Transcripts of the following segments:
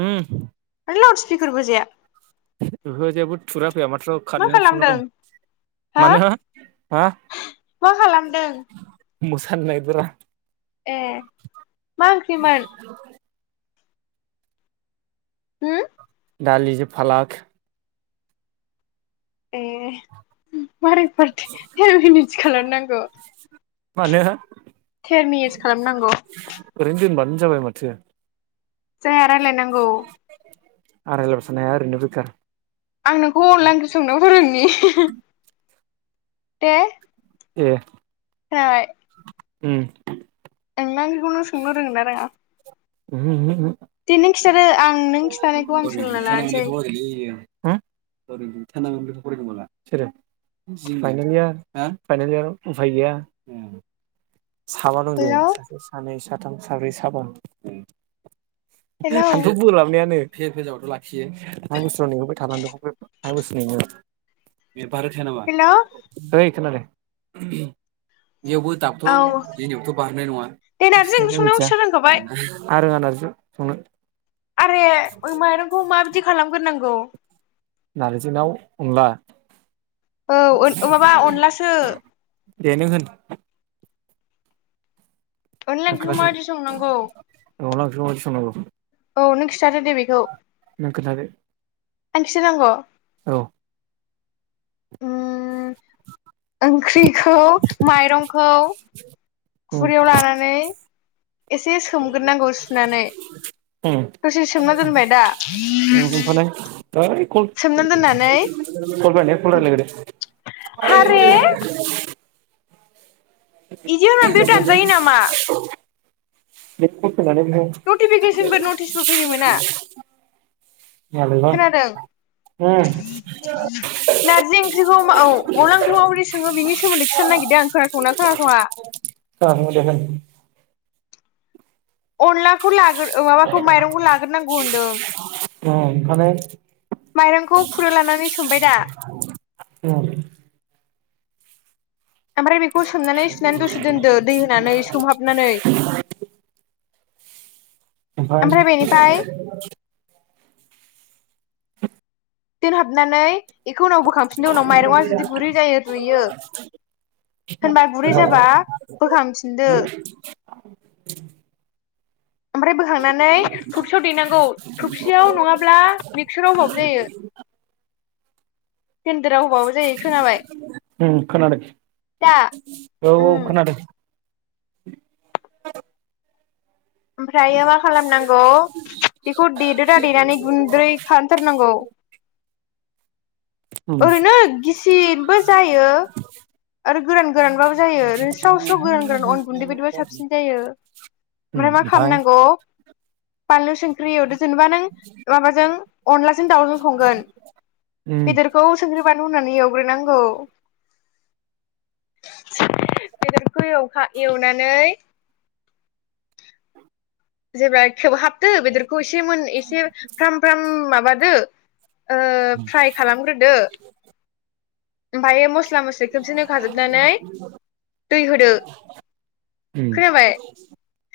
उम लाउड स्पिकारबो होजाया। ओहो जेबो थुग्रा फैया माथ्र' मा खारनाय अपसनल' खालामदों दं। हो मानो हा मा खालामदों मोसानो नागिरदों रा। ए मा ओंख्रिमोन? होम दालिजों फालाक। ए मारै फार थेर' मिनिट खालामनांगौ। मानो थेर मिनितस खालामनांगौ। ओरैनो दोनबानो जाबाय माथो। जाया रायलायनांगौ। आं रायलायबाय थानो हाया ओरैनो बेखार। आं नोंखौ अनला ओंख्रि संनो फोरोंनि। दे ए खोनाबाय ओम अनला ओंख्रिखौ नों संनो रोंङो ना रोङा? ओमहो ओमहो दे नों खिथादो आं नों खिथानायखौ आं ओमहो [unintelligible] हो सोलोंना लानोसै [unintelligible] सोरो फाइनालनिया ओ फाइनालनिया उफाय गैया साबा दं जों हेलौ सासे सानै साथाम साब्रै साबा हेलौ हानथुआव बौलाबनायानो फेल जाबाथ' लाखियो थांनाय बोसोराव नेहोबाय थानांदों थांनाय बोसोरनिमोन हेलौ [unintelligible] ओइ खोनादों बेयावबो औ दाबोथ' जोंनियावथ' बारहोनाय नङा दे नारजि ओंख्रि संनायखौ मिथिया खिथा रोंखाबाय आं रोङा नारजि संनो आरे ओइ माइरंखौ माबायदि खालामग्रोनांगौ नारजिना अनला? औ ओन ओ माबा अनलासो दे नों होन अनला आं ओंख्रिखौ माबायदि संनांगौ? बेखौ मा बादि संनांगौ? औ नों खिन्थादो दे बेखौ नों खिनथादो आं खिथानांगौ औ उम ओंख्रिखौ माइरंखौ उम खुरैयाव लानानै एसे सोमगोरनांगौ सुनानै ओम दसे सोमना दोनबाय दा [unintelligible] है कल सोमना कल दोननानै [unintelligible] कल रायलायगोन हारे दे [inaudible] इदि होननानै बेयाव दानजायो नामा? बे कल फैनानै नोङो नटिफिकेसनबो नटिसबो फैनो मोना मालायबा खोनादों नारजि ओंख्रिखौ मा औ अनला ओंख्रिखौ माबोरै सङो बिनि सोमोन्दै खिथानो नागिरदों आं खोनासंङोना खोनासङा अनलाखौ लागोर ओ माबाखौ माइरंखौ लागोरनांगौ होनदों उम खोनासं दे माइरंखौ खुरैआव लानानै सोमबाय दा होन उम ओमफ्राय बेखौ सोमनानै सुनानै दसे दोनदो दै होनानै सोमहाबनानै ओमफ्रायलाय उम ओमफ्राय बेनिफ्राय दोनहाबनानै बेखौ उनाव बोखांफिनददों उनाव माइरङा जुदि गुरै जायो रुइयो होनबा गुरै जाबा बोखांफिनदो [inaudible] ओमफ्राय बोखांनानै थफसियाव दैेनांगौ थफसियाव नङाब्ला मिक्साराव होबाबो जायो। केनदेराव होबाबो जायो खोनाबाय उम खोनादों दा औ उम औ खोनादों [inaudible] ओमफ्रायो मा खालामनांगौ बेखौ देदोदा देनानै गुन्द्रै खालामथारनांगौ उम ओरैनो गिसियैबो जायो। आरो गोरान गोरानबाबो जायो ओरैनो स्राव स्राव गोरान गोरान अन गुन्दै बायदिबा साबसिन जायो। ओमफ्राय मा ओमफ्राय खालामनांगौ बानलु सं ख्रि एवदो जेनेबा नों माबाजों अनलाजोंनो दाउजों संगोन उम बेदरखौ संख्रि बालु होननानै एवग्रोनांगौ बेदरखौ एखा एवनानै जेब्ला खेब हाबदो बेदरखौ एसे मोन एसे फ्राम फ्राम माबा ओ फ्राय खालामग्रोदो ओमफ्राय मस्ला मस्लि खोमसे होखाजोबनानै दै होदो। उम खोनाबाय?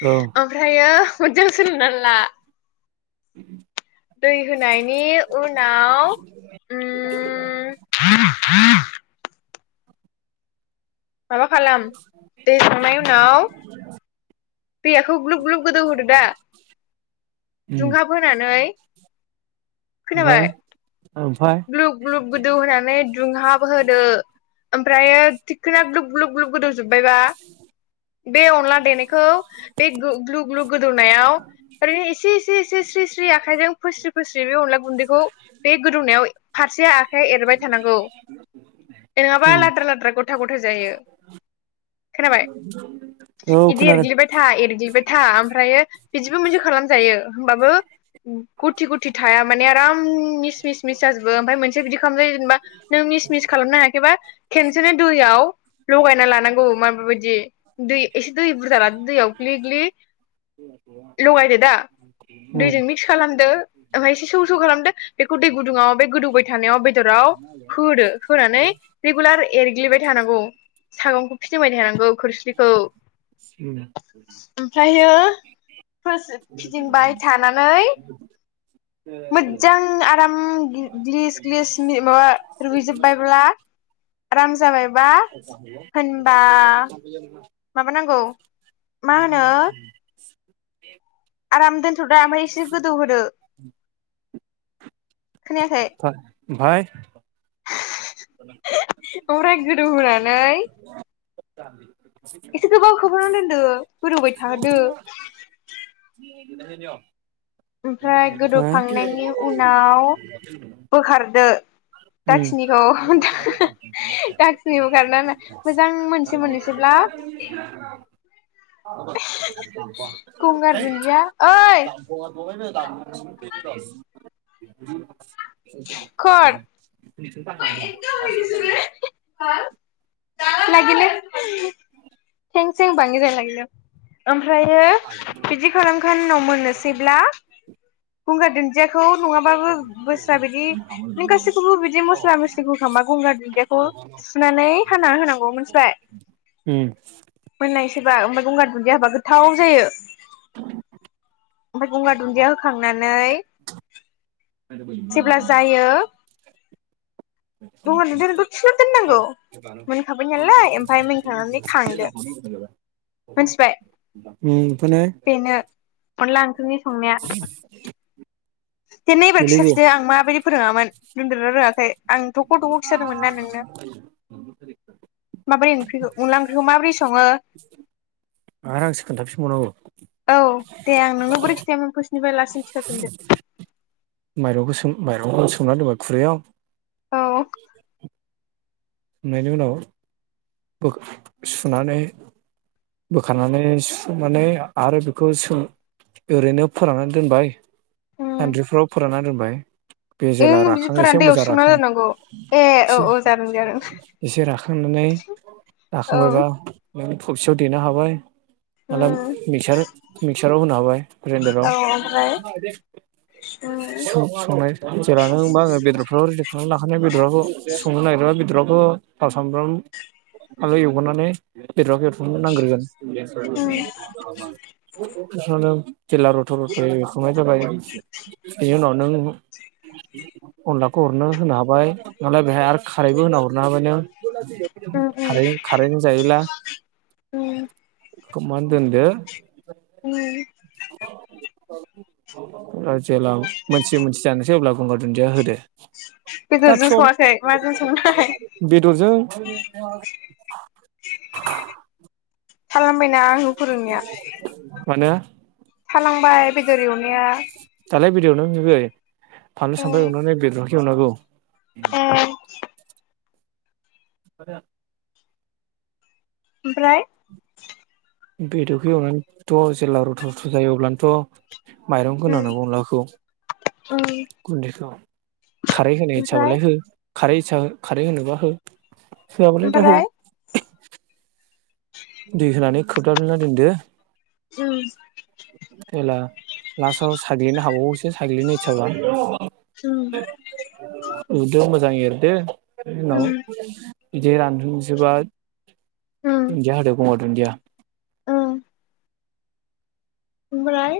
औ ओमफ्रायो मोजां सोलोंना ला। [inaudible] दै होनायनि उनाव उम [inaudible] माबा खालाम दै होखांनायनि उनाव दैयाखौ ग्लुब ग्लुब गोदौहरदो दा उम दुंहाब होनानै ओमफ्राय खोनाबाय? ओमफाय ग्लुब ग्लुब गोदौ होनानै दुंहाब होदो ओमफ्रायो थिखोना ग्लुब ग्लुब ग्लुब गोदौ जोबबायबा बे अनला देनायखौ बे ग्लु ग्लु गोदौनायाव ओरैनो एसे एसे एसे स्रि स्रि आखाइजों फोस्रि फोस्रि बे अनला गुन्दैखौ बे गोदौनायाव फारसेआ आखाइ एरबाय थानांगौ। नङाबा उम लाद्रा लाद्रा गथा गथ जायो। [inaudible] औ बिदि खोनादों एरग्लिबाय था एरग्लिबाय था ओमफ्रायो बिदिबो मोनसे खालाम जायो। होमबाबो गुथि गुथि थाया माने आराम मिस मिस मिस जाजोबो ओमफ्राय मोनसे बिदि खालाम जायो जेनबा खेनसेनो दैयाव गलायना लानांगौ माबाबायदि दै एसे दै बुरजा लादो दैयाव ग्लिग्लि लगायदो दा उम दैजों मिक्स खालाम दो ओमफ्राय एसे सौ सौ खालामदों बेखौ दै गुदुङाव बे गोदौबाय थानायाव बे दराव होदो होनानै रेगुलार एरग्लिबाय थानांगौ सागंखौ। फिदिंबायनो थानांगौ खोरस्लिखौ उम ओमफ्रायो फिदिंबाय थानानै मोजां आराम ग्लिस ग्लिस माबा रुइजोबबायब्ला आराम जाबाय [unintelligible] माबा नांगौ मा होनो [inaudible] आराम दोनथ'दा ओमफ्राय एसे गोदौ होदो। खोनायाखै? ओमफाय [inaudible] ओमफ्राय गोदौ होनानै [inaudible] एसे गोबाव खोबनानै दोनदो गोदौबाय थाहोदो। [unintelligible] ओमफ्राय ओमफाय गोदौखांनायनि उनाव बोखारदो। उ [unintelligible] [unintelligible] दाखिनिखौ दाखिनि बोखारनानै मोजां मोनसै मोननोसैब्ला गंगार दुन्दिया ओइ [unintelligible] [unintelligible] खर [unintelligible] [unintelligible] [unintelligible] ओमफ्रायो बिदि खालामखांना उनाव मोननोसैब्ला गंगार दुन दुन्दियाखौ नङाबाबो बोस्रा बिदि नों गासिखौबो बिदि मस्ला मस्लि होखा गंगार दुन्दियाखौ सुनानै हाना होनांगौ। मोनथिबाय? उम। मोननायसैबा ओमफ्राय गंगार दुन्दिया होबा गोथाव जायो। [inaudible] ओमफ्राय गंगार दुन्दिया होखांनानै जेब्ला जायो दङ दाथ' खिथु दोननांगौ उम मोनखाबाय नालाय ओमफ्राय मोनखांनानै खांदो। मिथिबाय बेनो [unintelligible] अनला ओंख्रि [inaudible] दे नै एबार देलायबो खिथाफिनदो आं माबायदि फोरोङामोन रोंदोंना रोङाखै आं थख' थख' खिथादोंमोन ना नोंनो [inaudible] माबोरै ओंख्रिखौ अनला ओंख्रिखौ माबोरै सङो आरो आंसो खोन्थाफिनबावनांगौ। औ दे आं नोंनो बोरै खिथायोमोन फासनिफ्राय लाससिम खिन्थाफिनदो। माइरंखौ सोम माइरं सोमना दोनबाय खुरैआव औ संनायनि उनाव बख सुनानै बोखानानै सुनानै आरो बेखौ सोम ओरैनो फोराननानै दोनबाय उम सानद्रिफ्राव फोराननानै दोनबाय बे जेला ओं राखाङो एसे बिदिफोरानो दैयाव मोजां सोमना राखाङो दोननांगौ ए औ औ जादों जादों एसे राखांनानै औ राखांबायबा उम थुबसियाव देनो हाबाय माला मिसार मिक्साराव होनो हाबाय ग्राइन्दाराव औ ओमफ्राय उम संनाय जेलानो बा आङो बेदरफ्राव सुनानै लाखानाय बेदराव संनो नटगिरनायाव थाव सामब्राम आलु एवग्रोनानै उम [unintelligible] जिल्ला रथ' रथ' एवखांनाय जाबाय बेनि उनाव नों अनलाखौ हरनो होनो हाबाय नालाय बेहाय आरो खारैबो होना हरनो हाबायनो उम उम खारै खारैजों जायोला उम उम खोमान दोनदो [inaudible] [inaudible] जेब्ला मोनसै मोनसै जानोसै अब्ला गंगार दुन्दिया होदो। दा बेदरजों दं सङाखै माजों संनाय बेदरजों म [unintelligible] खालामबायना आंखो फोरोंनाया मानो थालांबाय बेदर एवनाया थालाय बि नै फानलु उम सामब्राम एवनानै बेदरखौ एवनांगौ। उम बे ओमफ्राय बेदरखौ एवनानैथ' जेब्ला रथ' रथ' जायो अब्लानोथ' माइरं उम होनाहोनांगौ अनलाखौ उम गुन्दैखौ खारै होनाय ओमफ्राय इसाबालाय हो खारैसा खारै होनोब्ला हो थोयाब्लालाय दा हो ओमफ्राय खोबथाबना दोनदो उम जेला लास्टआव साग्लिनो हाबावोसो साग्लिनो इसाबा। औ एरदो मोजां एरदो उनाव उम बिदि रानहुंसोबा उम दोनदिया होदो गंगार दोन्दिया उम ओमफ्राय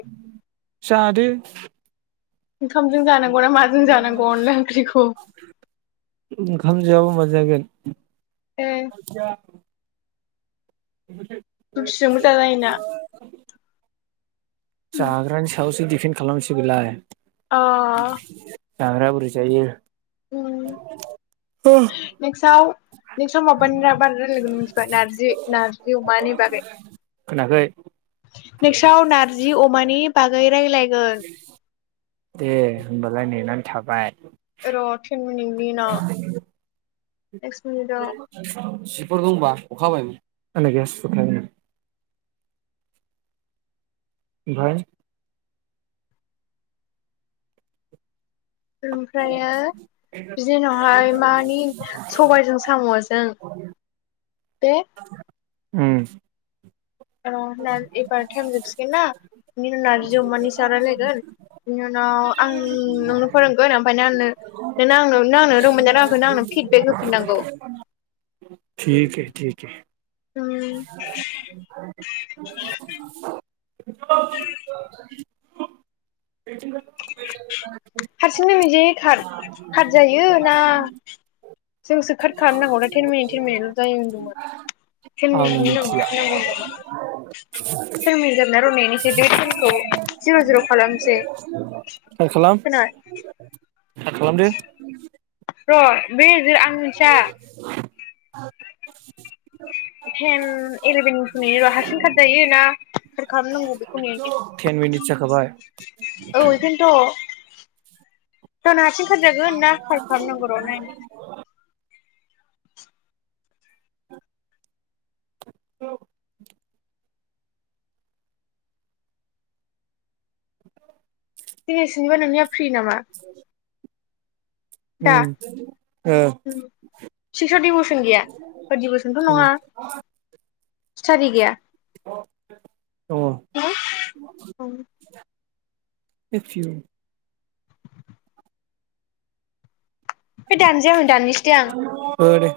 जादो ओंखामजों जानांगौ ना माजों जानांगौ अनला ओंख्रिखौ ए जों जों मोजां जायोना जाग्रानि सायावसो दिफेन्ड खालामसै बेलाय। अ जाग्रा बुरै जायो। उम नेक्स्ट समाव माबानिना रायजलायगोन मिथिबाय नारजि नार्जि अमानि बागै। खोनाखै नोंसाव नारजि अमानि बागै रायज्लायगोन। दे होमबालाय नेनानै थाबाय। र' थेन मिनिटनि उनाव ना एक्सट मिनिटआव। सिफोरखौ होनबा अखा हाबाय। ओमफ्राय ओमफ्रायो बिदि उनावहाय मानि सबायजों साम'जों बे उम होनना एबार टाइमजोबसिगोन ना बिनि उनाव नारजि अमानि जौनि रायलायगोन बिनि उनाव आं नोंनो फोरोंगोन ओमफ्रायनो आंनो नों आं आंनो रंमोन दा आंखौनो आंनो। फिडबेक होफिननांगौ थिक हे थिक हे उम [inaudible] [inaudible] हारसिंनो निजि खारजायो ना जोंसो खा खालामनांगौ दा थेर मै थेनमनैल' जायो होनदोंमोन खै जाब आं मिथिया रनायनिसटखौ जिर' जिर' खालामसै ह खालाम खालाम खोनाबाय सा खालामदो। र' बे जि आं मिथिया। टेन इलेभेनखौ नेनि र' हारसिं खाट जायो ना सोर खालामनांगौ बेखौ नेनि टेन मिनिटस जाखाबाय। औ एखायनोथ'। गावनो हारसिं खाट जागोन ना फार खालामनांगौ र' नायनि औ [inaudible] दिनै सुनिबार नोंनिया फ्रि नामा? औ दा ओ सिक्सआव दिभसन गैया ओ दिभसन थ' नङा। स्टाडि गैया। दङ' [inaudible] बे दानजैआ दाननिसै दै आं। ओ दे